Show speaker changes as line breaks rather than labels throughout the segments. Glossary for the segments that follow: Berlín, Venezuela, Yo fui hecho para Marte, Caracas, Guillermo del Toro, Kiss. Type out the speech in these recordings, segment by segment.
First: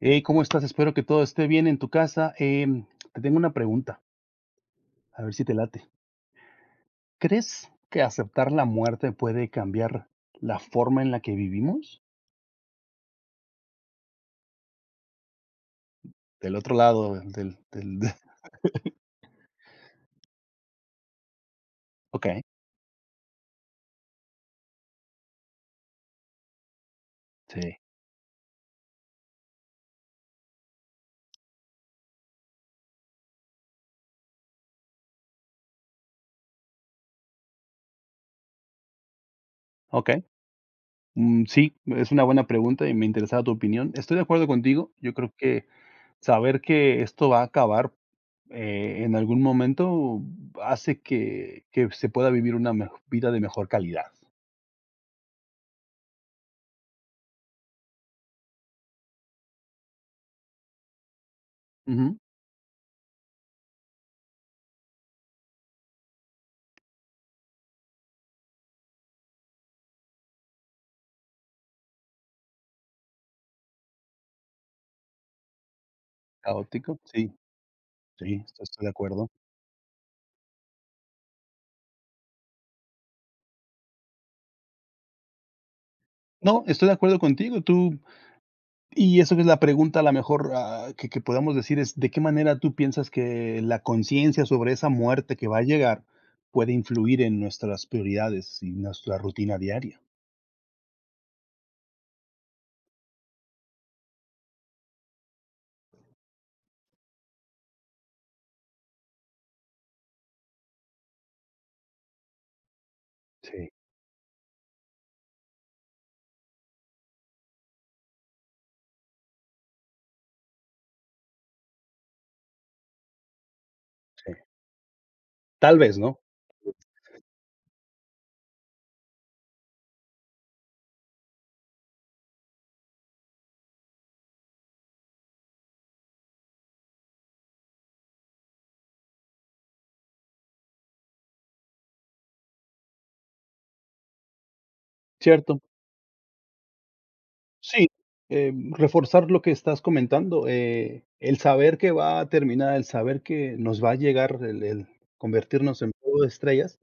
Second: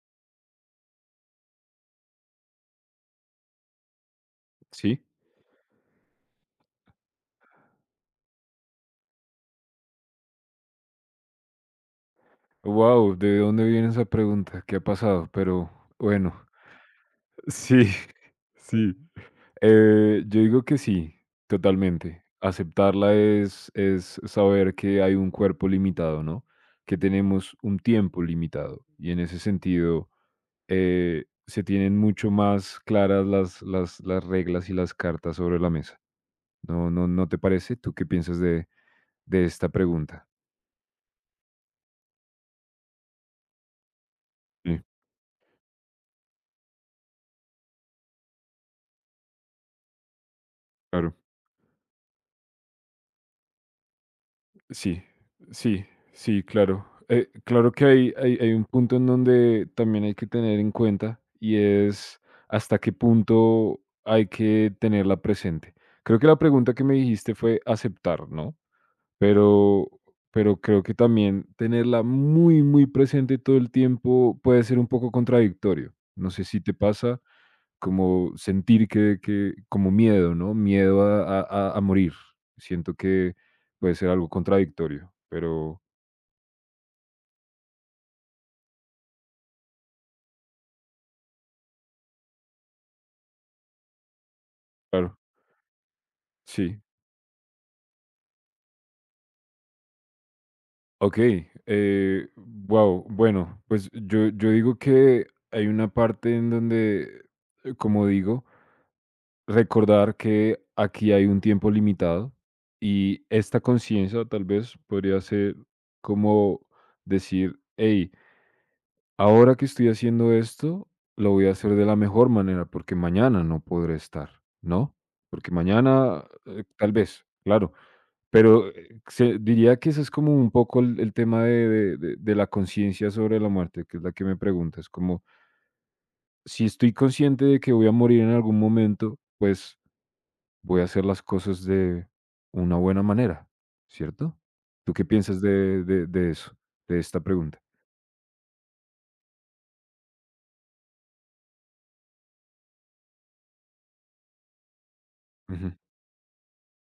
Hey, ¿cómo estás? Espero que todo esté bien en tu casa. Te tengo una pregunta,
Sí.
a ver si te late. ¿Crees que aceptar la muerte puede cambiar la forma en la que vivimos?
Wow, ¿de dónde viene esa pregunta? ¿Qué ha pasado? Pero bueno,
Del otro lado,
sí, sí. Yo digo que sí, totalmente.
Ok,
Aceptarla es saber que hay un cuerpo limitado, ¿no? Que tenemos un
sí,
tiempo limitado. Y en ese sentido, se tienen mucho más claras las reglas y las cartas sobre la mesa. ¿No, no, no te parece? ¿Tú qué piensas de esta
ok.
pregunta?
Sí, es una buena pregunta y me interesaba tu opinión. Estoy de acuerdo
Sí,
contigo. Yo creo que saber que esto va a acabar en algún momento hace
claro.
que se pueda vivir una vida de mejor calidad.
Sí, sí, sí, claro. Claro que hay un punto en donde también hay que tener en cuenta, y
Ujú,
es hasta qué punto hay que tenerla presente. Creo que la pregunta que me dijiste fue aceptar, ¿no? Pero, pero creo que también tenerla muy, muy presente todo el tiempo puede ser un poco contradictorio. No sé si te
caótico,
pasa,
sí,
como
sí, estoy
sentir
de
que,
acuerdo.
que como miedo, ¿no? Miedo a morir. Siento que puede ser algo contradictorio, pero
No, estoy de acuerdo contigo, tú y eso que es la pregunta a la mejor, que podamos decir es, ¿de qué manera tú piensas que la conciencia sobre esa
claro,
muerte que va a llegar puede
sí.
influir en nuestras prioridades y nuestra rutina diaria?
Ok, wow, bueno, pues yo digo que hay una parte en donde, como digo, recordar que aquí hay un tiempo limitado, y esta
Sí,
conciencia tal vez podría ser como decir, hey, ahora que estoy haciendo esto, lo voy a hacer de la mejor manera, porque mañana no podré estar,
sí.
¿no? Porque
Tal vez, ¿no?
mañana, tal vez, claro, pero, se diría que ese es como un poco el el tema de la conciencia sobre la muerte, que es la que me preguntas. Como si estoy consciente de que voy a morir en algún momento, pues, voy a hacer las cosas de una buena manera, ¿cierto? ¿Tú qué piensas
Cierto.
de eso, de esta pregunta?
Sí, reforzar lo que estás comentando, el saber que va a terminar, el saber que nos va a llegar, el
Ujú,
convertirnos en polvo de estrellas,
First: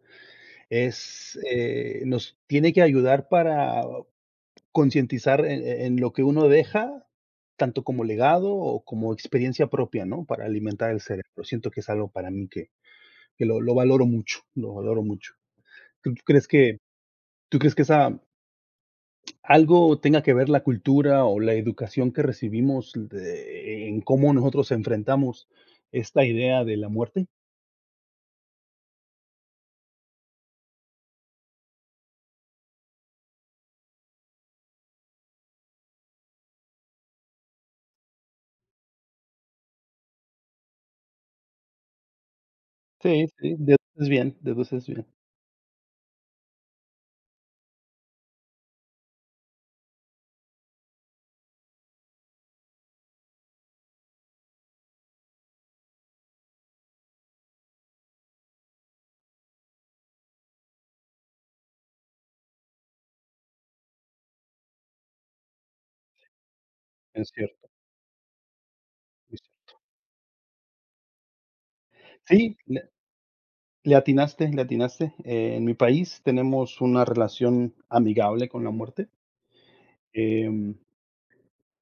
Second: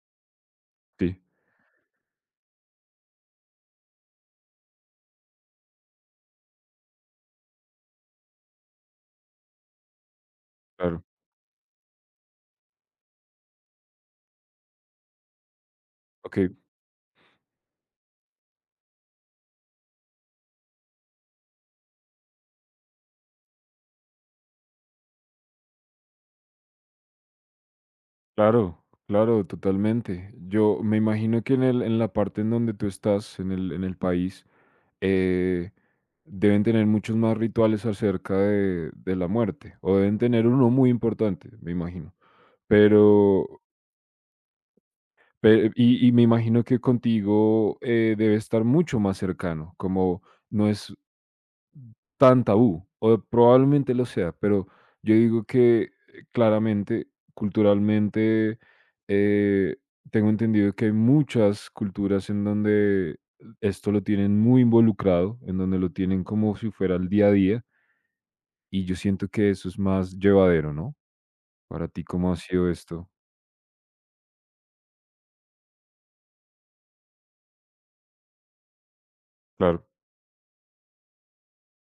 sí,
es, nos tiene que ayudar para concientizar en lo que uno deja, tanto como legado o como experiencia propia, ¿no? Para alimentar el
claro,
cerebro. Siento que es algo para mí que lo valoro mucho, lo valoro mucho. ¿Tú crees
okey.
que tú crees que esa algo tenga que ver la cultura o la educación que recibimos de en cómo nosotros enfrentamos esta idea de la muerte?
Claro, claro, totalmente. Yo me imagino que en la parte en donde tú estás, en el país, eh, deben tener muchos más rituales acerca de la muerte, o deben tener uno muy importante, me imagino.
Sí, sí,
Pero,
deduces bien, deduces bien.
y me imagino que contigo debe estar mucho más cercano, como no es tan tabú, o probablemente lo sea, pero yo digo que claramente, culturalmente, eh, tengo entendido que hay muchas culturas en donde esto lo tienen muy involucrado, en donde lo tienen como si fuera el día
Es
a día,
cierto,
y yo siento
es
que eso
cierto.
es más llevadero, ¿no? Para ti, ¿cómo ha
Sí.
sido esto?
Le atinaste, le atinaste. En mi país tenemos una relación amigable con la muerte,
Claro.
em,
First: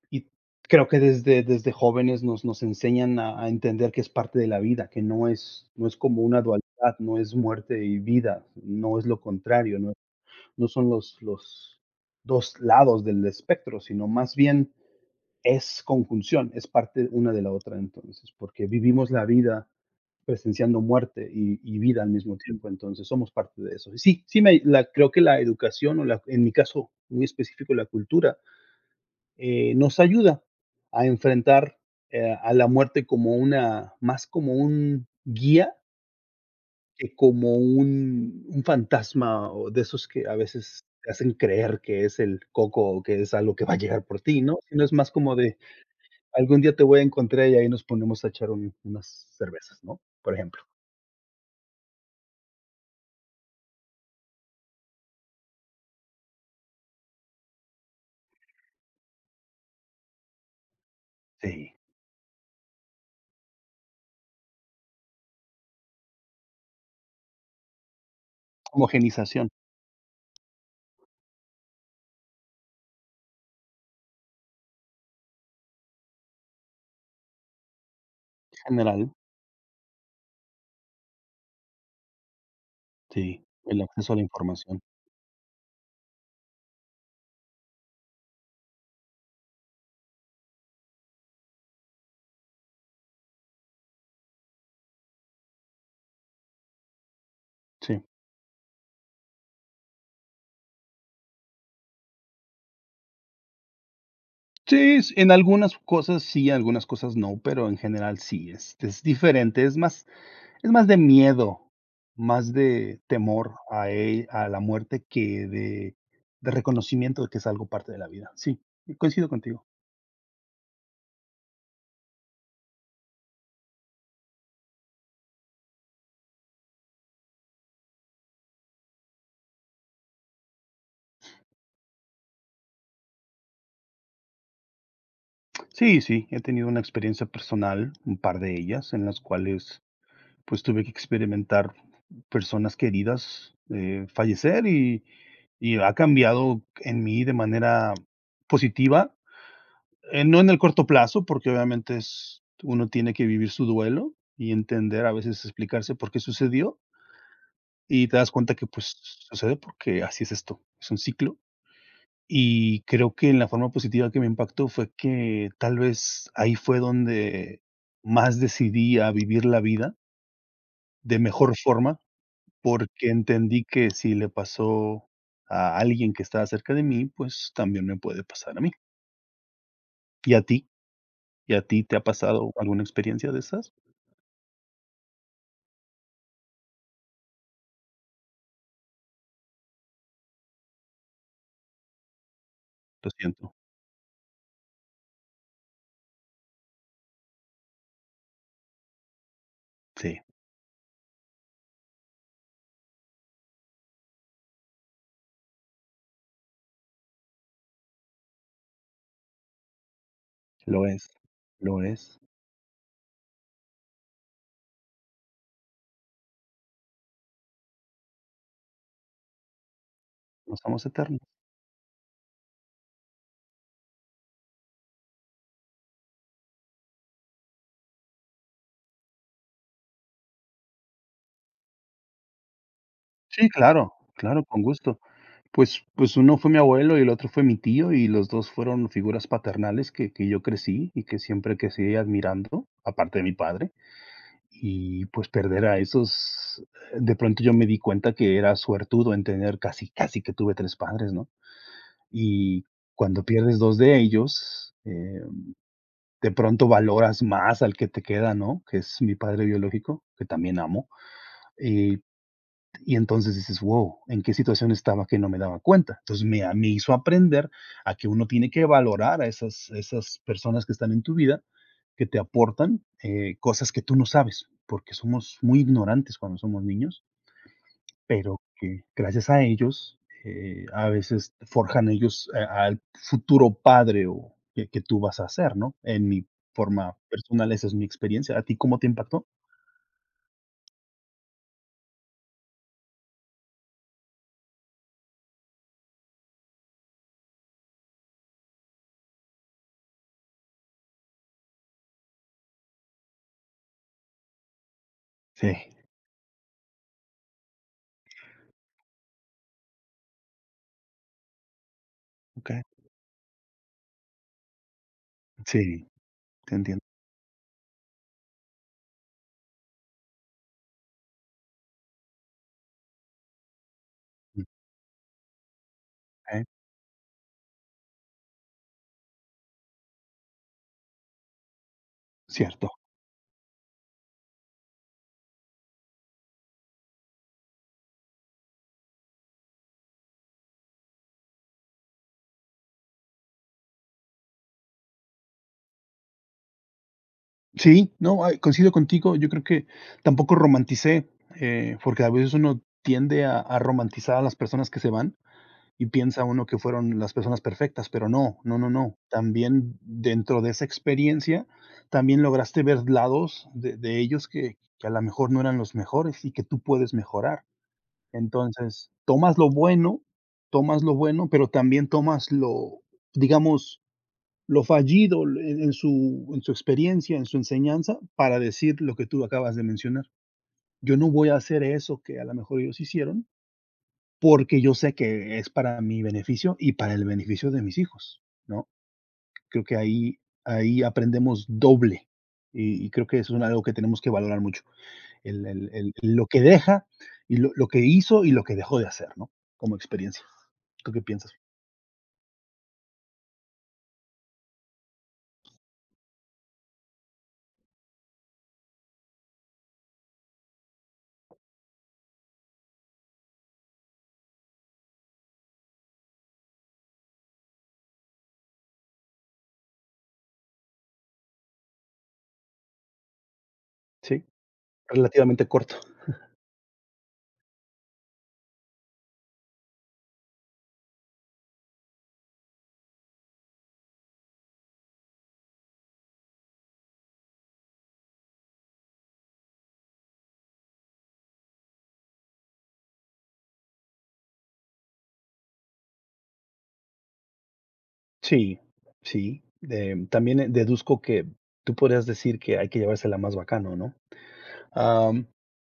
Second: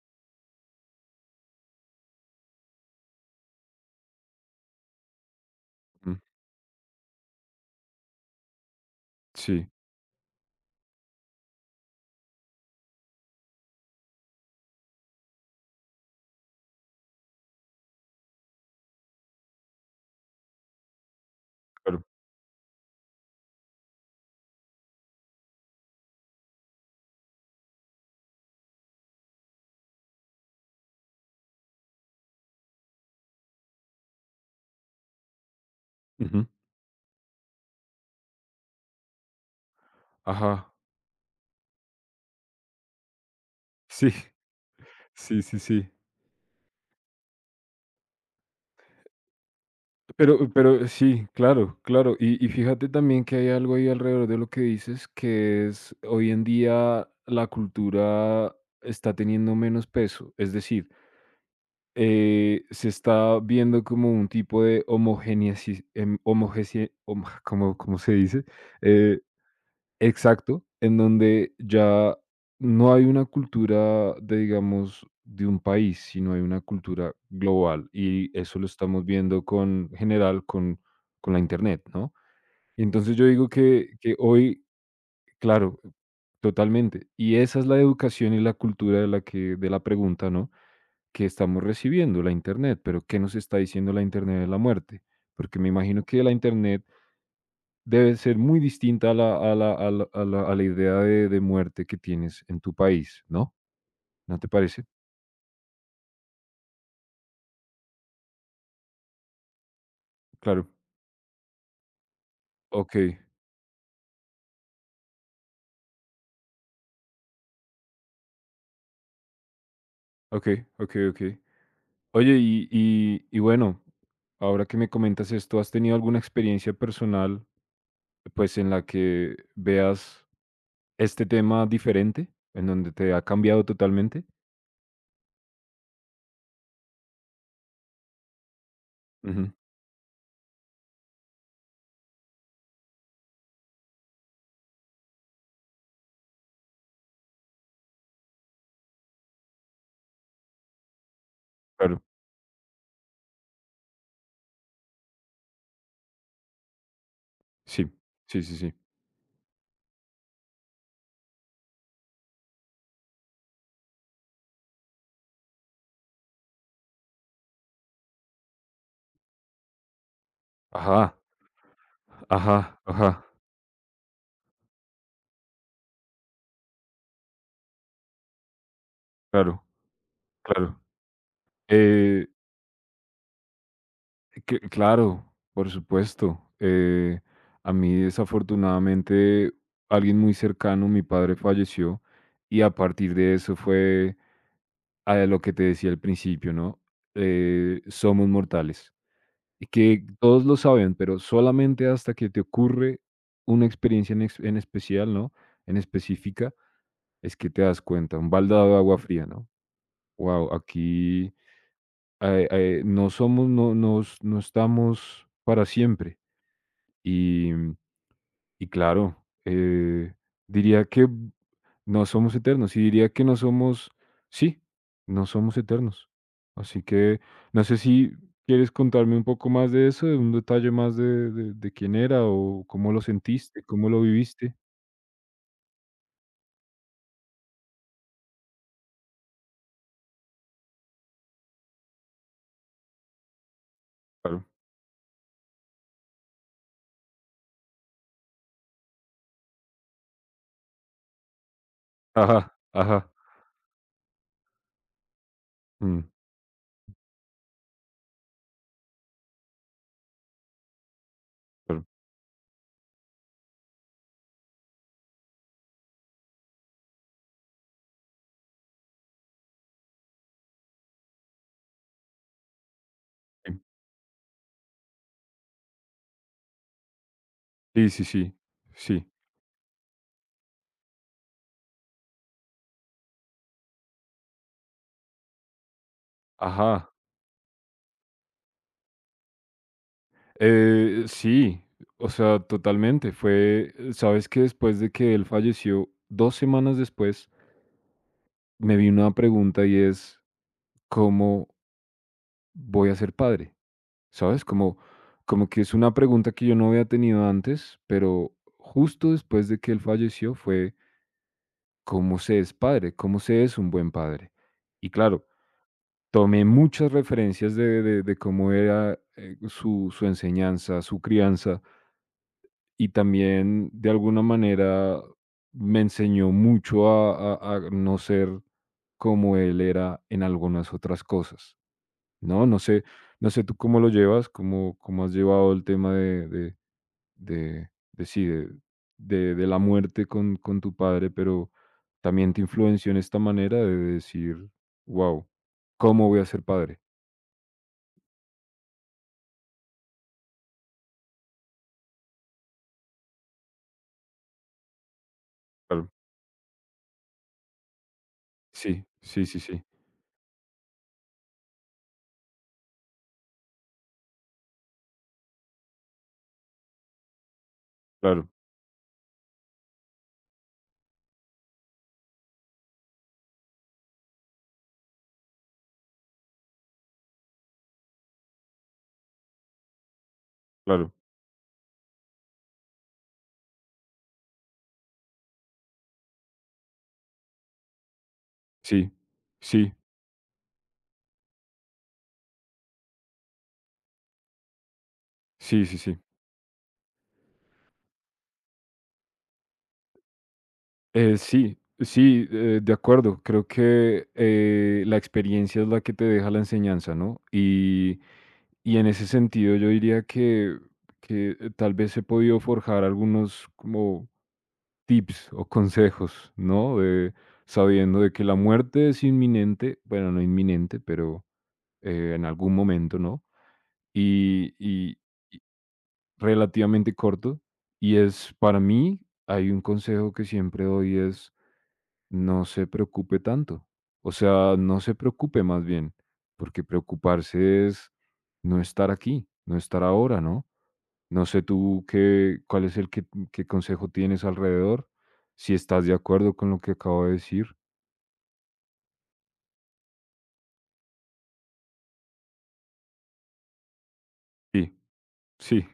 y creo que desde jóvenes nos enseñan a entender que es parte de la vida, que no es no es
Mm,
como una dualidad, no es muerte y vida, no es lo
sí,
contrario, no no son los 2 lados del espectro, sino más bien es conjunción, es parte una de la otra entonces, porque vivimos la vida presenciando muerte y vida
claro.
al mismo tiempo, entonces somos parte de eso. Y sí, sí me la creo que la educación o la en mi caso muy específico, la cultura, nos ayuda a enfrentar, a la muerte como una más como un guía
Ujú.
que como un fantasma o de esos que a
Ajá.
veces te hacen creer que es el coco o que es algo que va a llegar
Sí,
por ti, ¿no? Sino es más como
sí,
de
sí, sí.
algún día te voy a encontrar y ahí nos ponemos a echar un unas cervezas, ¿no? Por
Pero
ejemplo.
pero sí, claro, claro. Y fíjate también que hay algo ahí alrededor de lo que dices, que es hoy en día la cultura está teniendo menos peso. Es decir,
Sí.
se está viendo como un tipo de homogeneici em, homogesei hom ¿cómo se dice? Eh
Homogenización
Exacto, en donde ya no hay una cultura de, digamos, de un país, sino hay una cultura global, y eso lo estamos
general,
viendo con general con la Internet, ¿no? Entonces, yo
sí,
digo
el
que
acceso a
que
la
hoy,
información,
claro, totalmente, y esa es la educación y la cultura de la que de la pregunta, ¿no?, que estamos recibiendo, la Internet. Pero, ¿qué nos está diciendo la Internet de la muerte? Porque me imagino que la Internet
sí.
debe ser muy distinta a la, a la, a la, a la, a la idea de muerte que tienes en tu país, ¿no? ¿No te parece?
Sí, s en algunas cosas sí, en algunas cosas no, pero en general sí, es diferente,
Claro.
es más de miedo, más
Ok,
de temor a la muerte que de reconocimiento de que es algo parte de la vida. Sí, coincido contigo.
ok, ok, ok. Oye, y bueno, ahora que me comentas esto, ¿has tenido alguna experiencia personal, pues, en la que veas este tema diferente, en donde te ha cambiado totalmente?
Sí, sí, he tenido una experiencia personal, un par de ellas, en las
Ujú,
cuales pues tuve que experimentar personas queridas, fallecer y ha cambiado en mí de manera positiva, no en el corto plazo, porque obviamente
claro,
es uno tiene que vivir su duelo y entender, a veces explicarse por qué sucedió,
sí,
y te das
sí,
cuenta
sí,
que,
sí.
pues, sucede porque así es esto, es un ciclo. Y creo que en la forma positiva que me impactó fue que tal vez ahí fue donde más decidí a vivir la vida
Ajá,
de mejor forma.
ajá,
Porque
ajá,
entendí que si le pasó a alguien que estaba cerca de mí, pues también me puede pasar a mí.
claro,
¿Y a ti?
claro.
¿Y a ti te ha
Eh,
pasado alguna experiencia de esas?
Que claro, por supuesto. A mí desafortunadamente alguien muy cercano, mi padre, falleció, y a
Lo
partir de
siento.
eso fue a lo que te decía al principio, ¿no? Somos mortales y que
Sí,
todos lo saben, pero solamente hasta que te ocurre una experiencia en, en especial, ¿no? En específica, es que te das cuenta, un baldado de agua fría, ¿no? Wow,
lo es,
aquí,
lo es.
no somos, no, nos, no estamos para siempre. Y, y, claro, eh,
No somos
diría que
eternos.
no somos eternos y diría que no somos, sí, no somos eternos. Así que no sé si quieres contarme un poco más de eso, de un detalle más de quién era o cómo lo
Sí,
sentiste, cómo
claro,
lo
claro,
viviste.
con gusto. Pues pues uno fue mi abuelo y el otro fue mi tío, y los 2 fueron figuras paternales que yo crecí y que siempre crecí admirando, aparte de mi padre.
Claro.
Y, pues, perder a esos de pronto yo me di cuenta que era suertudo en tener casi, casi que tuve 3 padres, ¿no?
Ajá,
Y
ajá.
cuando pierdes 2 de ellos,
Mm,
de pronto valoras más al que te queda, ¿no? Que es mi padre biológico, que también amo,
claro.
eh, y entonces dices: wow ¿en qué situación estaba que no me daba cuenta?". Entonces, me hizo aprender a que uno tiene que valorar a esas esas personas que están en tu vida que te aportan, cosas que tú no sabes, porque somos muy ignorantes cuando somos niños,
Sí, sí, sí,
pero que
sí.
gracias a ellos, a veces forjan ellos a al futuro padre o que tú vas a ser, ¿no? En mi
Ajá.
forma personal, esa es mi experiencia, ¿a ti cómo te impactó?
Sí, o sea, totalmente. Fue, sabes que después de que él falleció, dos semanas después, me vi una pregunta y es, ¿cómo voy a ser padre? ¿Sabes? Como,
Sí,
como que es una pregunta que yo no había tenido antes, pero justo después de que él falleció fue, ¿cómo se es
okey.
padre? ¿Cómo se es un buen padre? Y claro,
Sí,
tomé
te entiendo.
muchas referencias de cómo era su, su enseñanza, su crianza, y también de alguna manera me enseñó
Okey,
mucho a no ser como él era en algunas otras cosas. No, no
cierto.
sé, no sé tú cómo lo llevas, cómo, cómo has llevado el tema de sí, de la muerte con tu padre, pero también te influenció en esta manera de decir, wow, ¿cómo voy a ser padre?
Sí, no, coincido contigo. Yo creo que tampoco romanticé, porque a veces uno tiende a romantizar a las personas que se van y
Claro,
piensa uno que fueron las personas perfectas, pero no, no, no,
sí,
no.
sí, sí, sí,
También dentro de esa experiencia, también lograste ver lados de ellos que a lo mejor no eran los mejores y que tú puedes mejorar.
claro,
Entonces, tomas lo bueno, pero también tomas lo, digamos, lo fallido en su experiencia, en su enseñanza, para decir lo que tú acabas de mencionar.
claro,
Yo no voy a hacer eso que a lo mejor ellos hicieron, porque yo sé que es para mi beneficio y para el beneficio de mis hijos, ¿no?
sí,
Creo
sí,
que ahí ahí aprendemos doble, y creo que eso es algo que tenemos que valorar mucho, el
sí,
el
sí,
el
sí.
lo que deja y lo que hizo y lo que dejó de hacer, ¿no? Como experiencia. ¿Tú qué piensas?
Sí, sí, de acuerdo. Creo que la experiencia es la que te deja la enseñanza, ¿no? Y en ese sentido yo diría que tal vez he podido forjar algunos como tips o consejos, ¿no? De, sabiendo de que la muerte es inminente, bueno, no inminente, pero en algún momento, ¿no?
Sí,
Y
relativamente corto.
relativamente corto. Y es para mí, hay un consejo que siempre doy, es no se preocupe tanto. O sea, no se preocupe más bien, porque preocuparse es no estar aquí, no estar ahora, ¿no? No sé tú qué, cuál es el que, qué consejo tienes alrededor, si estás de acuerdo con lo que acabo de decir.
Sí, sí. También, deduzco que tú podrías decir que hay que llevársela más bacano, ¿no?
Sí,
Am,
sí,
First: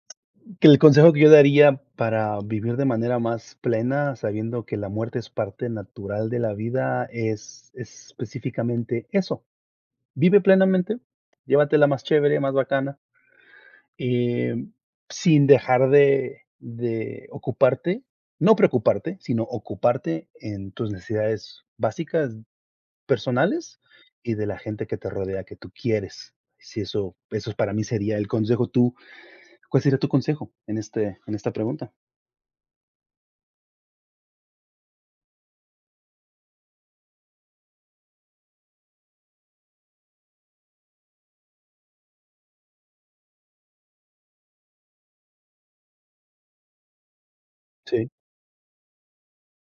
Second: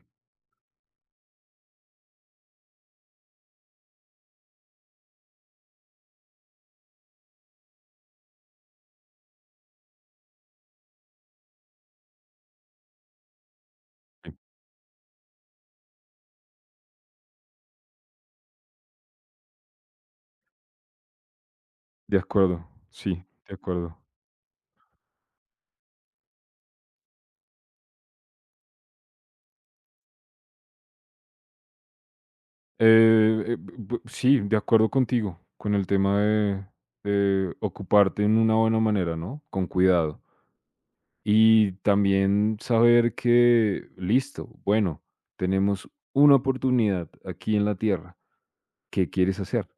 que el consejo que yo daría para vivir de manera más plena, sabiendo que la muerte es parte natural de la vida, es específicamente eso. Vive plenamente, llévatela más chévere, más bacana,
sí,
em, sin dejar de ocuparte, no preocuparte, sino ocuparte en tus necesidades
de
básicas
acuerdo, sí, de
personales
acuerdo.
y de la gente que te rodea, que tú quieres. Si eso eso para mí sería el consejo. Tú, ¿cuál sería tu consejo en este en esta pregunta?
Sí, de acuerdo contigo, con el tema de ocuparte en una buena manera, ¿no? Con cuidado. Y también saber que, listo, bueno, tenemos una oportunidad aquí en la
Sí,
Tierra, ¿qué quieres hacer?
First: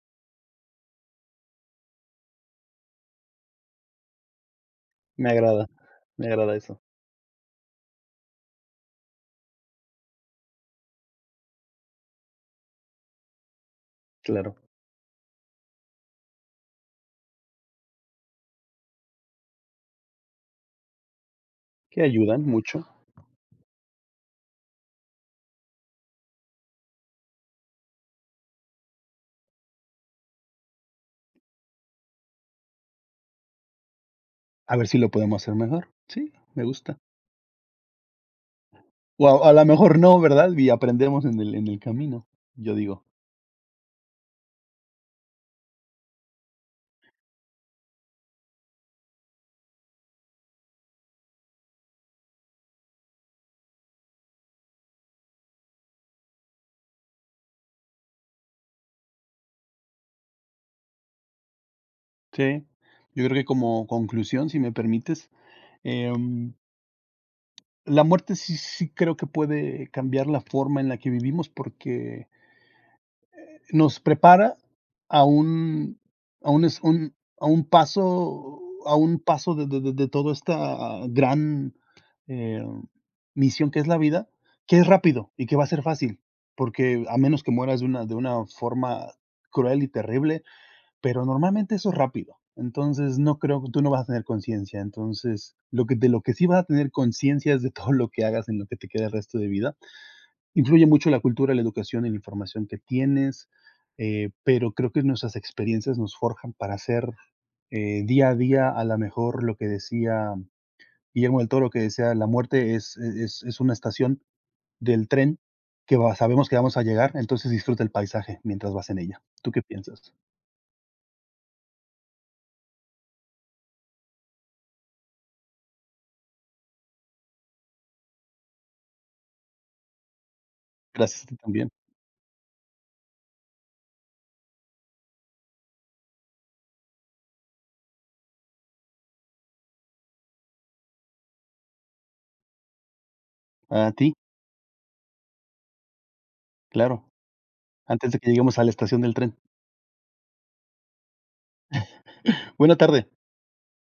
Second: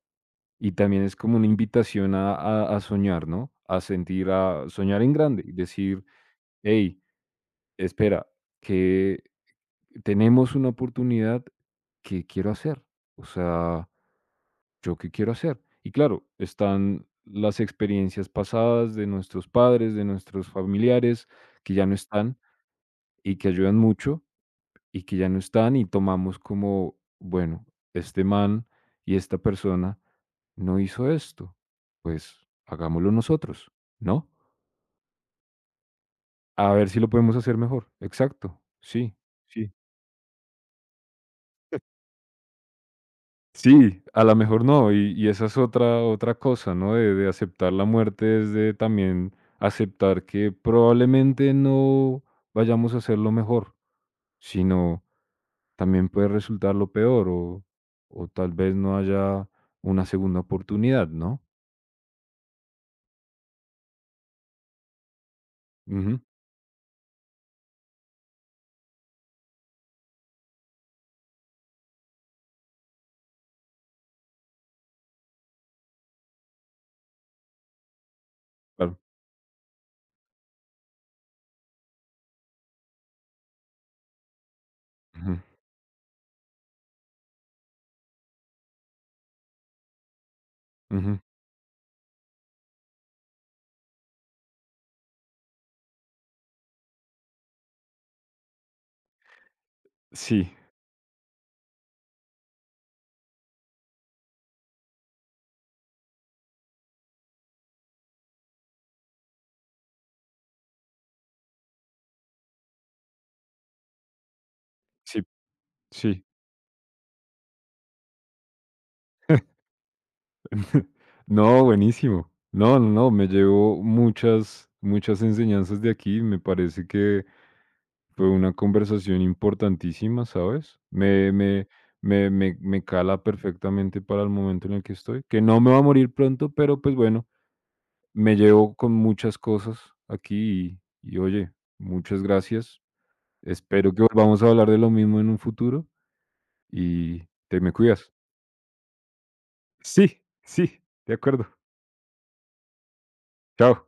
Y también es como una invitación a soñar, ¿no? A sentir, a soñar en
me
grande y
agrada,
decir,
me agrada eso.
hey, espera, que tenemos una oportunidad, ¿qué quiero hacer? O sea,
Claro,
¿yo qué quiero hacer? Y claro, están las experiencias pasadas de nuestros padres, de nuestros familiares, que ya no
que
están
ayudan mucho.
y que ayudan mucho y que ya no están, y tomamos como, bueno, este man y esta persona no hizo esto, pues hagámoslo nosotros, ¿no?
A ver si lo podemos hacer mejor. Sí, me
A ver
gusta.
si lo podemos hacer mejor. Exacto, sí,
O a la
sí.
mejor no, ¿verdad? Y aprendemos en el camino, yo digo.
Sí, a la mejor no, y esa es otra, otra cosa, ¿no? De aceptar la muerte es de también aceptar que probablemente no vayamos a hacerlo mejor, sino también puede resultar lo peor, o tal vez no haya una segunda oportunidad, ¿no?
Sí, yo creo que como conclusión, si me permites,
Ujú,
em, la muerte sí sí creo que puede cambiar la forma en la que vivimos, porque nos prepara a un a un es un a
claro.
un paso de toda esta gran, eh, misión que es la vida, que es rápido
Ujú,
y que va a ser fácil, porque a menos que mueras de una forma cruel y terrible,
ujú.
pero normalmente eso es rápido. Entonces, no creo que tú no vas a tener conciencia. Entonces, lo que de lo que sí vas a tener conciencia es de todo lo que hagas en lo que te queda el resto de vida,
Sí,
influye mucho la cultura, la educación y la información que tienes, pero creo que nuestras experiencias nos forjan para hacer, día a día, a la mejor lo que decía Guillermo del Toro, que decía: "La muerte es una estación del
sí,
tren que va
sí.
sabemos que vamos a llegar, entonces disfruta el paisaje mientras vas en ella". ¿Tú qué piensas?
No, buenísimo. No, no, no, me llevo muchas, muchas enseñanzas de aquí. Me parece que fue una conversación importantísima, ¿sabes?
Gracias a
Me,
ti
me,
también.
me, me, me cala perfectamente para el momento en el que estoy, que no me va a morir pronto, pero pues bueno, me llevo con muchas cosas aquí, y oye, muchas gracias.
A
Espero que
ti,
volvamos a hablar de lo mismo en un futuro,
claro,
y te me
antes
cuidas.
de que lleguemos a la estación del tren.
Sí, sí, de acuerdo.
Buena tarde.
Chao.